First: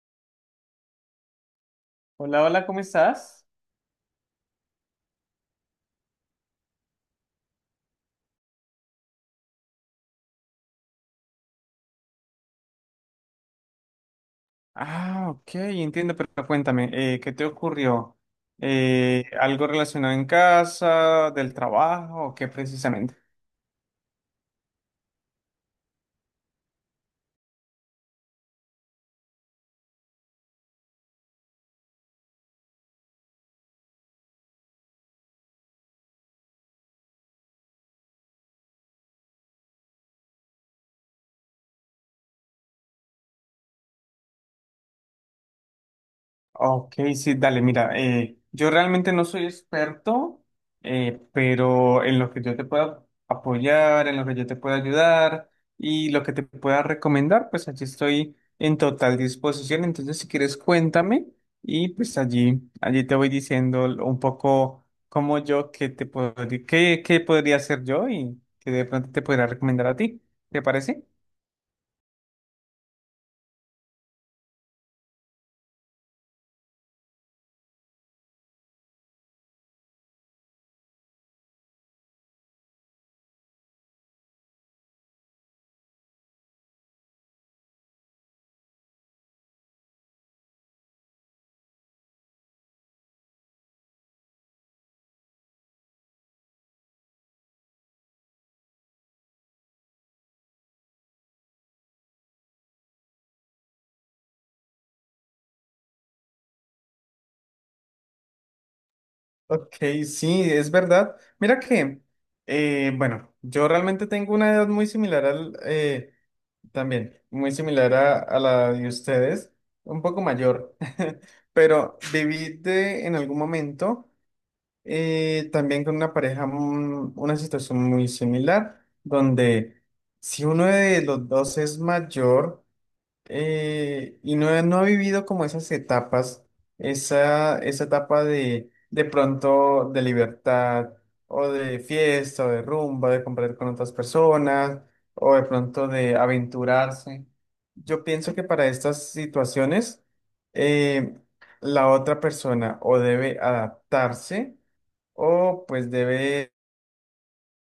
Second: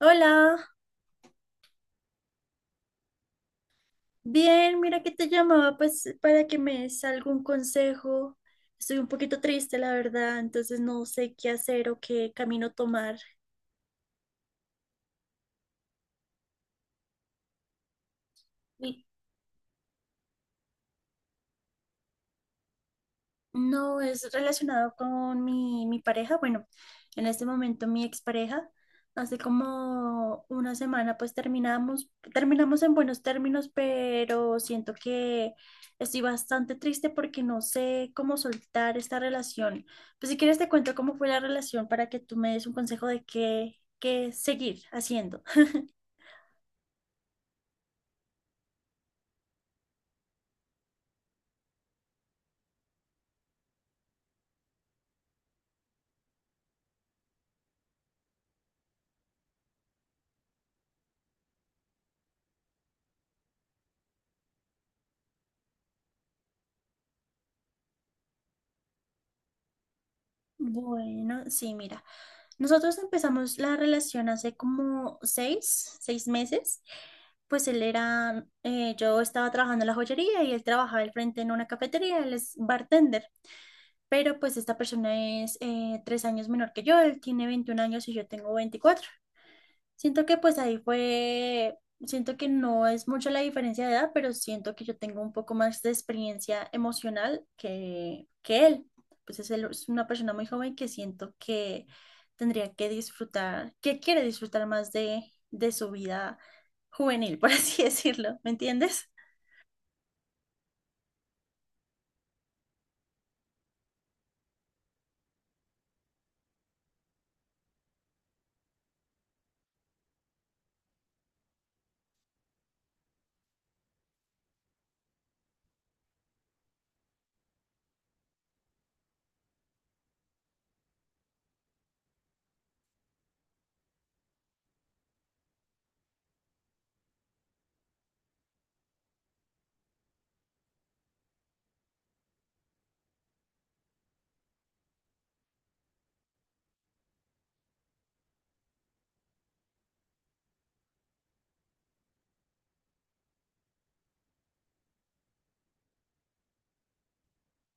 Hola, Hola, hola, ¿cómo estás? bien, mira que te llamaba pues para que me des algún consejo. Estoy un poquito triste, la verdad, entonces no sé qué hacer o qué camino tomar. Ah, ok, entiendo, pero cuéntame, ¿qué te ocurrió? ¿Algo relacionado en casa, del trabajo, o qué precisamente? No es relacionado con mi pareja. Bueno, en este momento mi expareja. Hace como una semana pues terminamos en buenos términos, pero siento que estoy bastante triste porque no sé cómo soltar esta relación. Pues si quieres te cuento cómo fue la relación para que tú me des un consejo de qué seguir haciendo. Ok, sí, dale, mira, yo realmente no soy experto, pero en lo que yo te pueda apoyar, en lo que yo te pueda ayudar y lo que te pueda recomendar, pues allí estoy en total disposición. Entonces, si quieres, cuéntame y pues allí te voy diciendo un poco cómo yo, qué te puedo, qué podría hacer yo y que de pronto te podría recomendar a ti. ¿Te parece? Bueno, sí, mira. Nosotros empezamos la relación hace como seis meses. Yo estaba trabajando en la joyería y él trabajaba al frente en una cafetería, él es bartender, pero pues esta persona es 3 años menor que yo, él tiene 21 años y yo tengo 24. Siento que pues ahí fue, siento que no es mucho la diferencia de edad, pero siento que yo tengo un poco más de experiencia emocional que él. Él es una persona muy joven que siento que tendría que disfrutar, que quiere disfrutar más de su vida juvenil, por así decirlo, ¿me entiendes? Ok, sí, es verdad. Mira que, bueno, yo realmente tengo una edad muy similar al, también, muy similar a la de ustedes, un poco mayor, pero viví en algún momento también con una pareja, una situación muy similar, donde si uno de los dos es mayor, y no, no ha vivido como esas etapas, esa etapa de pronto de libertad o de fiesta o de rumba, de compartir con otras personas o de pronto de aventurarse. Yo pienso que para estas situaciones eh, la otra persona o debe adaptarse o pues debe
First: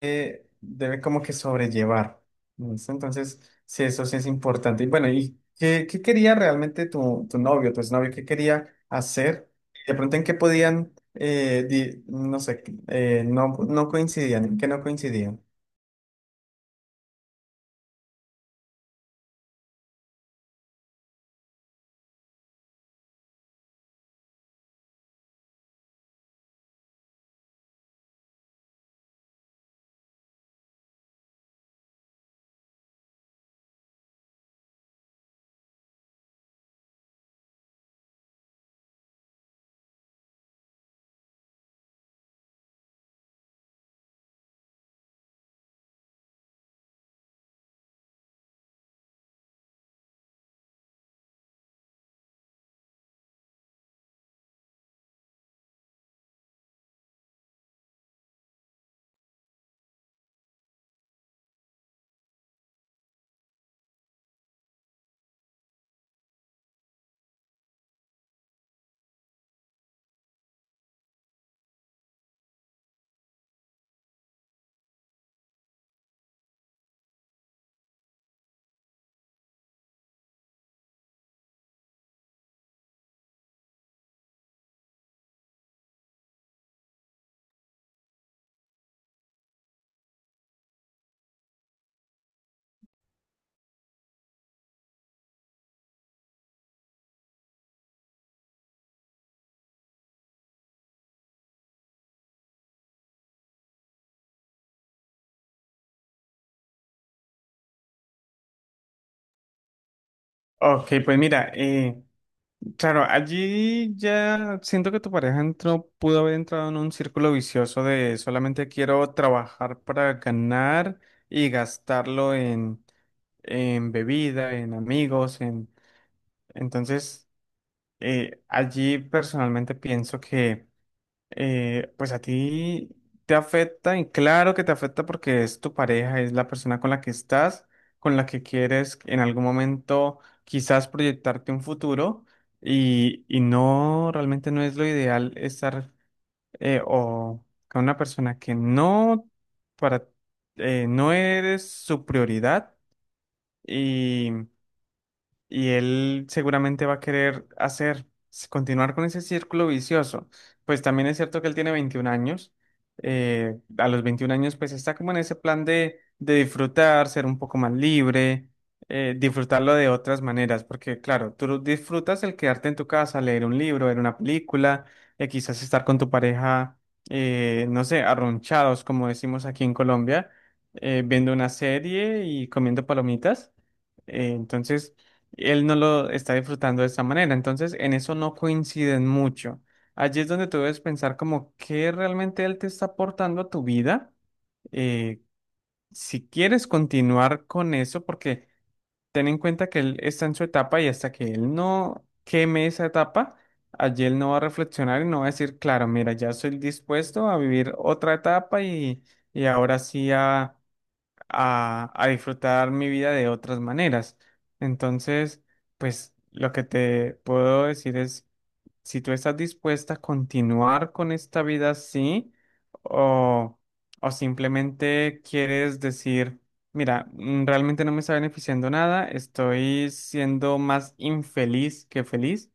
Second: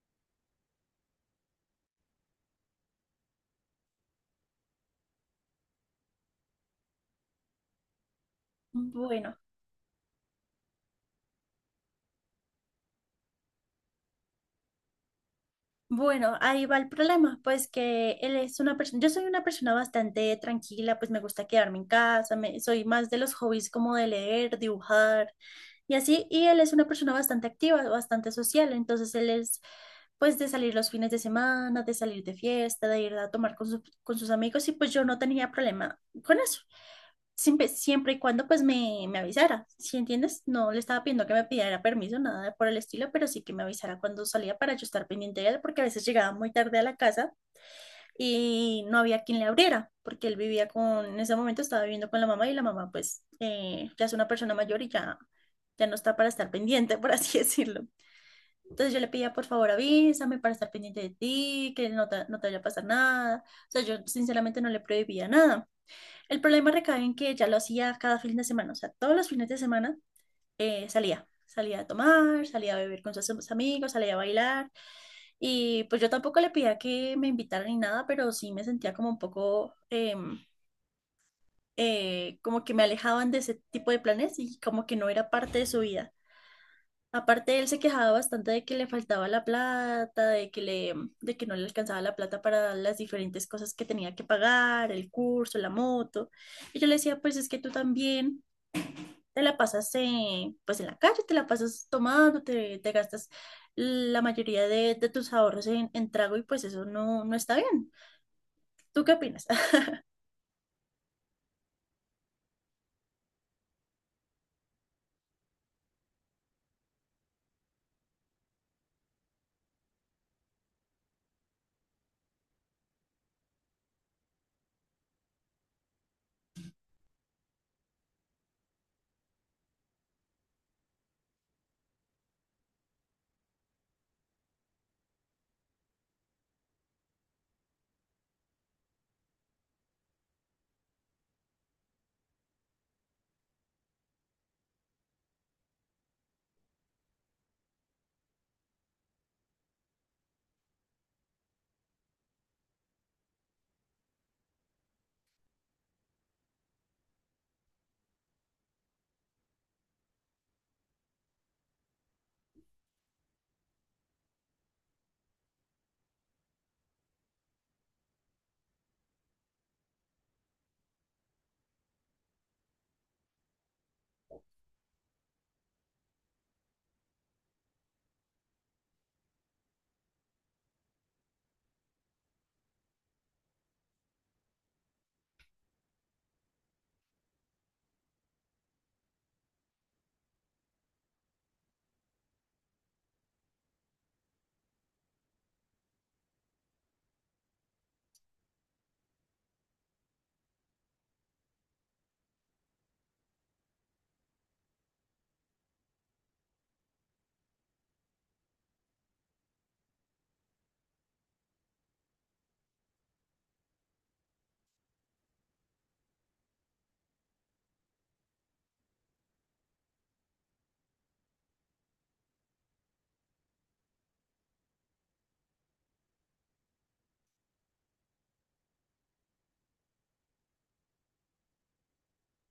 debe como que sobrellevar. ¿Listo? Entonces, sí, eso sí es importante. Y bueno, ¿y qué, qué quería realmente tu novio, tu exnovio? ¿Qué quería Bueno. hacer? De pronto, ¿en qué podían, no sé, no coincidían? ¿En qué no coincidían? Bueno, ahí va el problema, pues que él es una persona, yo soy una persona bastante tranquila, pues me gusta quedarme en casa, soy más de los hobbies como de leer, dibujar y así, y él es una persona bastante activa, bastante social, entonces él es pues de salir los fines de semana, de salir de fiesta, de ir a tomar con sus amigos y pues yo no tenía problema con eso siempre y cuando pues me avisara, ¿sí entiendes? No le estaba pidiendo que me pidiera permiso, nada de por el estilo, pero sí que me avisara cuando salía para yo estar pendiente de él, porque a veces llegaba muy tarde a la casa y no había quien le abriera, porque él vivía en ese momento estaba viviendo con la mamá y la mamá pues ya es una persona mayor y ya no está para estar pendiente, por así decirlo. Entonces yo le pedía, por favor, avísame para estar pendiente de ti, que no te vaya a pasar nada. O sea, yo sinceramente no le prohibía nada el problema recae en que ya lo hacía cada fin de semana, o sea, todos los fines de semana salía a tomar, salía a beber con sus amigos, salía a bailar. Y pues yo tampoco le pedía que me invitaran ni nada, pero sí me sentía como un poco, como que me alejaban de ese tipo de planes y como que no era parte de su vida. Aparte, él se quejaba bastante de que le faltaba la plata, de que no le alcanzaba la plata para las diferentes cosas que tenía que pagar, el curso, la moto. Y yo le decía, pues es que tú también te la pasas pues en la calle, te la pasas tomando, te gastas la mayoría de tus ahorros en trago y pues eso no, no está bien. ¿Tú qué opinas? Ok, pues mira, claro, allí ya siento que tu pareja entró, pudo haber entrado en un círculo vicioso de solamente quiero trabajar para ganar y gastarlo en bebida, en amigos, en... Entonces, allí personalmente pienso que, pues a ti te afecta, y claro que te afecta porque es tu pareja, es la persona con la que estás, con la que quieres en algún momento quizás proyectarte un futuro, y no, realmente no es lo ideal estar o con una persona que no, para, no eres su prioridad. Y él seguramente va a querer hacer, continuar con ese círculo vicioso. Pues también es cierto que él tiene 21 años. A los 21 años, pues está como en ese plan de disfrutar, ser un poco más libre, disfrutarlo de otras maneras. Porque, claro, tú disfrutas el quedarte en tu casa, leer un libro, ver una película, quizás estar con tu pareja, no sé, arronchados, como decimos aquí en Colombia, viendo una serie y comiendo palomitas. Entonces él no lo está disfrutando de esta manera. Entonces, en eso no coinciden mucho. Allí es donde tú debes pensar como qué realmente él te está aportando a tu vida. Eh, si quieres continuar con eso, porque ten en cuenta que él está en su etapa y hasta que él no queme esa etapa, allí él no va a reflexionar y no va a decir, claro, mira, ya estoy dispuesto a vivir otra etapa y ahora sí a disfrutar mi vida de otras maneras. Entonces, pues lo que te puedo decir es, si tú estás dispuesta a continuar con esta vida así o, o simplemente quieres decir, mira, realmente no me está beneficiando nada, estoy siendo más infeliz que feliz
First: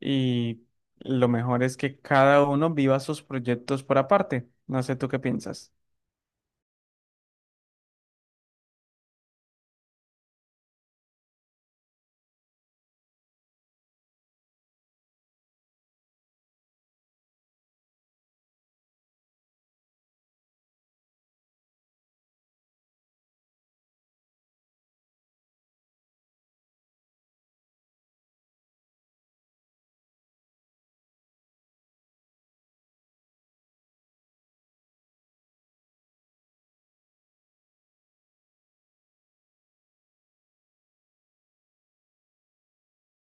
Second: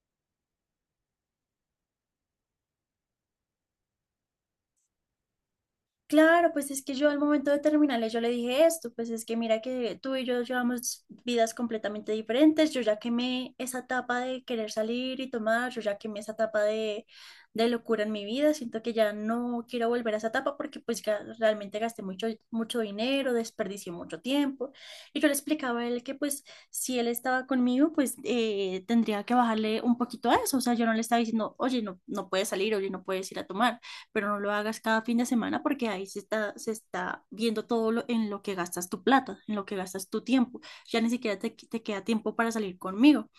y lo mejor es que cada uno viva sus proyectos por aparte. No sé tú qué piensas. Claro, pues es que yo al momento de terminarle yo le dije esto, pues es que mira que tú y yo llevamos vidas completamente diferentes, yo ya quemé esa etapa de querer salir y tomar, yo ya quemé esa etapa de locura en mi vida, siento que ya no quiero volver a esa etapa porque pues realmente gasté mucho, mucho dinero, desperdicié mucho tiempo y yo le explicaba a él que pues si él estaba conmigo pues tendría que bajarle un poquito a eso, o sea, yo no le estaba diciendo, oye, no, no puedes salir, oye, no puedes ir a tomar pero no lo hagas cada fin de semana porque ahí se está viendo en lo que gastas tu plata, en lo que gastas tu tiempo. Ya ni siquiera te queda tiempo para salir conmigo.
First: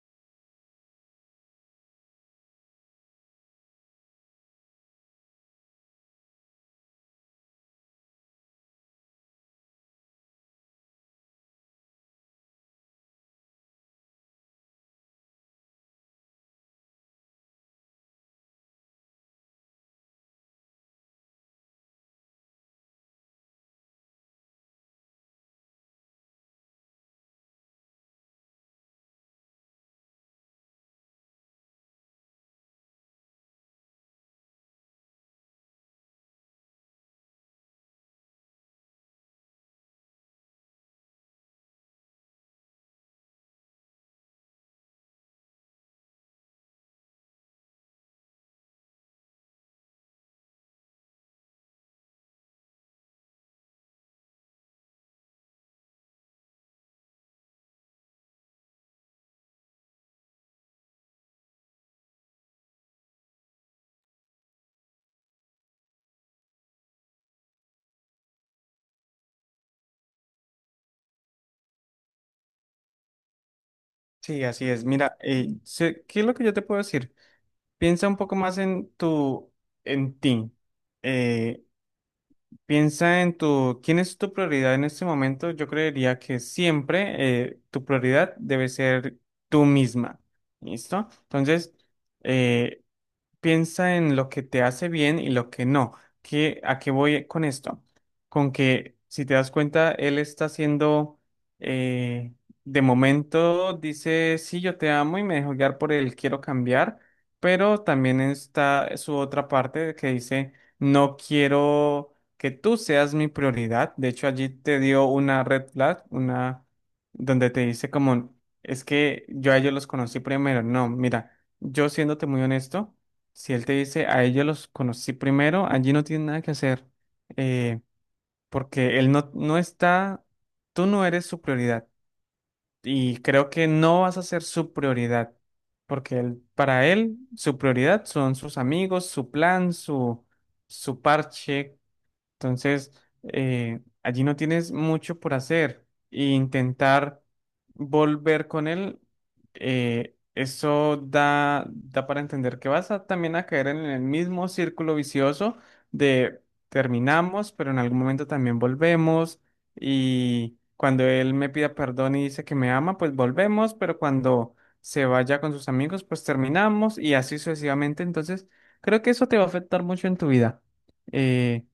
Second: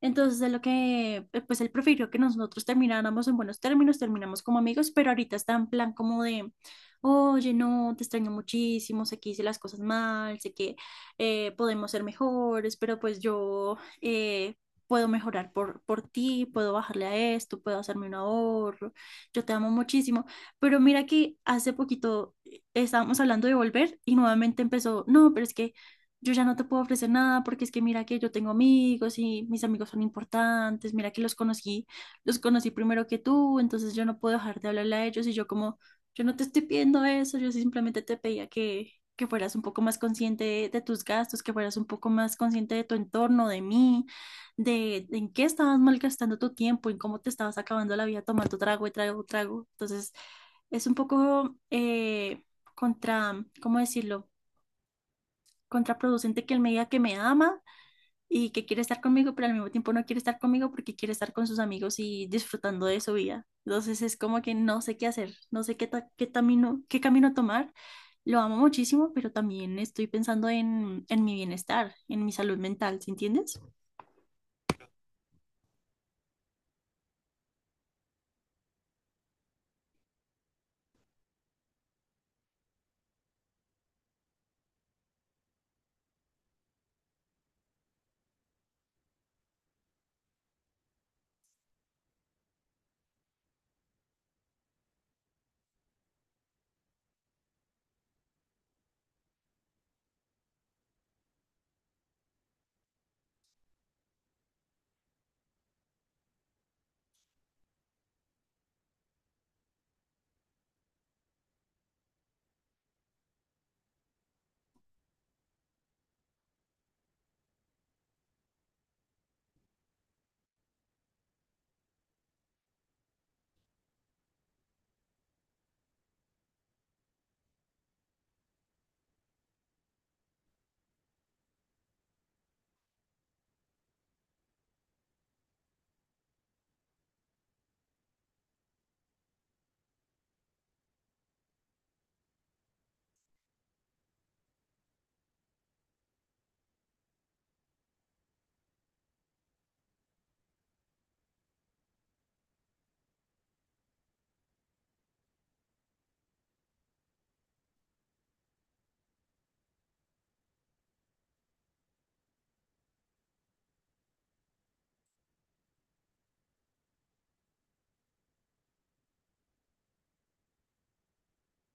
Entonces, pues él prefirió que nosotros termináramos en buenos términos, terminamos como amigos, pero ahorita está en plan como de, oye, no, te extraño muchísimo, sé que hice las cosas mal, sé que podemos ser mejores, pero pues yo puedo mejorar por ti, puedo bajarle a esto, puedo hacerme un ahorro, yo te amo muchísimo. Pero mira que hace poquito estábamos hablando de volver y nuevamente empezó, no, pero es que yo ya no te puedo ofrecer nada porque es que mira que yo tengo amigos y mis amigos son importantes, mira que los conocí, primero que tú, entonces yo no puedo dejar de hablarle a ellos y yo como, yo no te estoy pidiendo eso, yo simplemente te pedía que fueras un poco más consciente de tus gastos, que fueras un poco más consciente de tu entorno, de mí, de en qué estabas malgastando tu tiempo, en cómo te estabas acabando la vida tomando trago y trago, trago. Entonces, es un poco contra, ¿cómo decirlo? Contraproducente que él me diga que me ama y que quiere estar conmigo, pero al mismo tiempo no quiere estar conmigo porque quiere estar con sus amigos y disfrutando de su vida. Entonces es como que no sé qué hacer, no sé qué camino tomar. Lo amo muchísimo, pero también estoy pensando en mi bienestar, en mi salud mental, ¿sí entiendes? Sí, así es. Mira, ¿qué es lo que yo te puedo decir? Piensa un poco más en tu, en ti. Eh, piensa en tu, ¿quién es tu prioridad en este momento? Yo creería que siempre tu prioridad debe ser tú misma. ¿Listo? Entonces, eh, piensa en lo que te hace bien y lo que no. ¿Qué, a qué voy con esto? Con que si te das cuenta, él está haciendo, eh, de momento dice, sí, yo te amo y me dejo guiar por él, quiero cambiar, pero también está su otra parte que dice, no quiero que tú seas mi prioridad. De hecho, allí te dio una red flag, una donde te dice como, es que yo a ellos los conocí primero. No, mira, yo siéndote muy honesto. Si él te dice, a ellos los conocí primero, allí no tiene nada que hacer, eh, porque él no está, tú no eres su prioridad y creo que no vas a ser su prioridad, porque él, para él su prioridad son sus amigos, su plan, su parche entonces, allí no tienes mucho por hacer e intentar volver con él, eso da para entender que vas a, también a caer en el mismo círculo vicioso de terminamos, pero en algún momento también volvemos y cuando él me pida perdón y dice que me ama, pues volvemos, pero cuando se vaya con sus amigos, pues terminamos y así sucesivamente. Entonces, creo que eso te va a afectar mucho en tu vida. Eh,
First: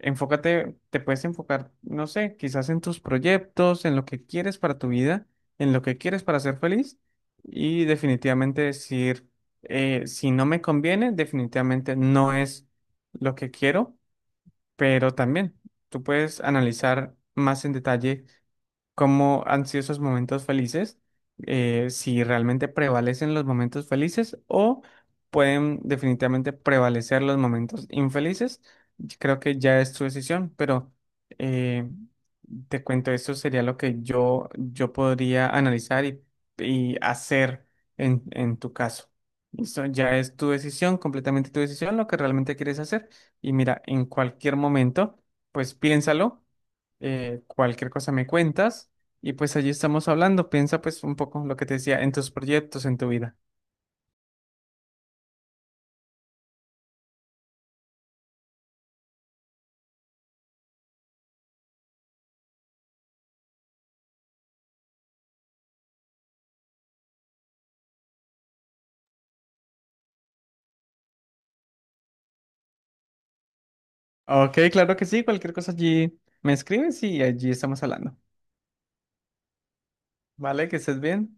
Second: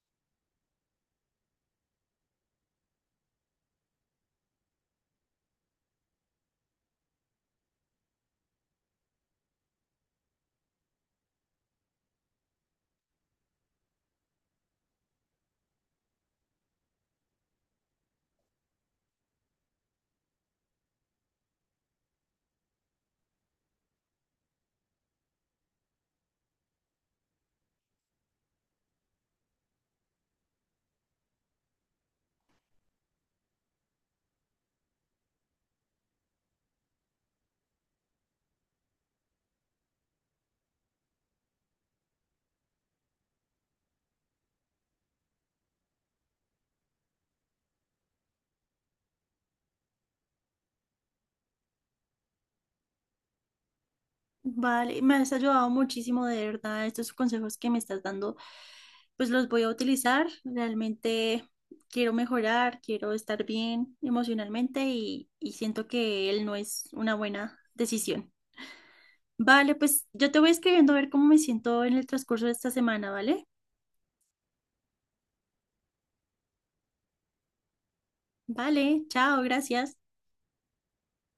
Te puedes enfocar, no sé, quizás en tus proyectos, en lo que quieres para tu vida, en lo que quieres para ser feliz y definitivamente decir, si no me conviene, definitivamente no es lo que quiero, pero también tú puedes analizar más en detalle cómo han sido esos momentos felices, si realmente prevalecen los momentos felices o pueden definitivamente prevalecer los momentos infelices. Creo que ya es tu decisión, pero eh, te cuento, eso sería lo que yo podría analizar y hacer en tu caso. Eso ya es tu decisión, completamente tu decisión, lo que realmente quieres hacer. Y mira, en cualquier momento, pues piénsalo cualquier cosa me cuentas y pues allí estamos hablando. Piensa pues un poco lo que te decía en tus proyectos, en tu vida. Vale, me has ayudado muchísimo, de verdad. Estos consejos que me estás dando, pues los voy a utilizar. Realmente quiero mejorar, quiero estar bien emocionalmente y siento que él no es una buena decisión. Vale, pues yo te voy escribiendo a ver cómo me siento en el transcurso de esta semana, ¿vale? Ok, claro que sí, cualquier cosa allí me escribes y allí estamos hablando. Vale, chao, gracias. Vale, que estés bien.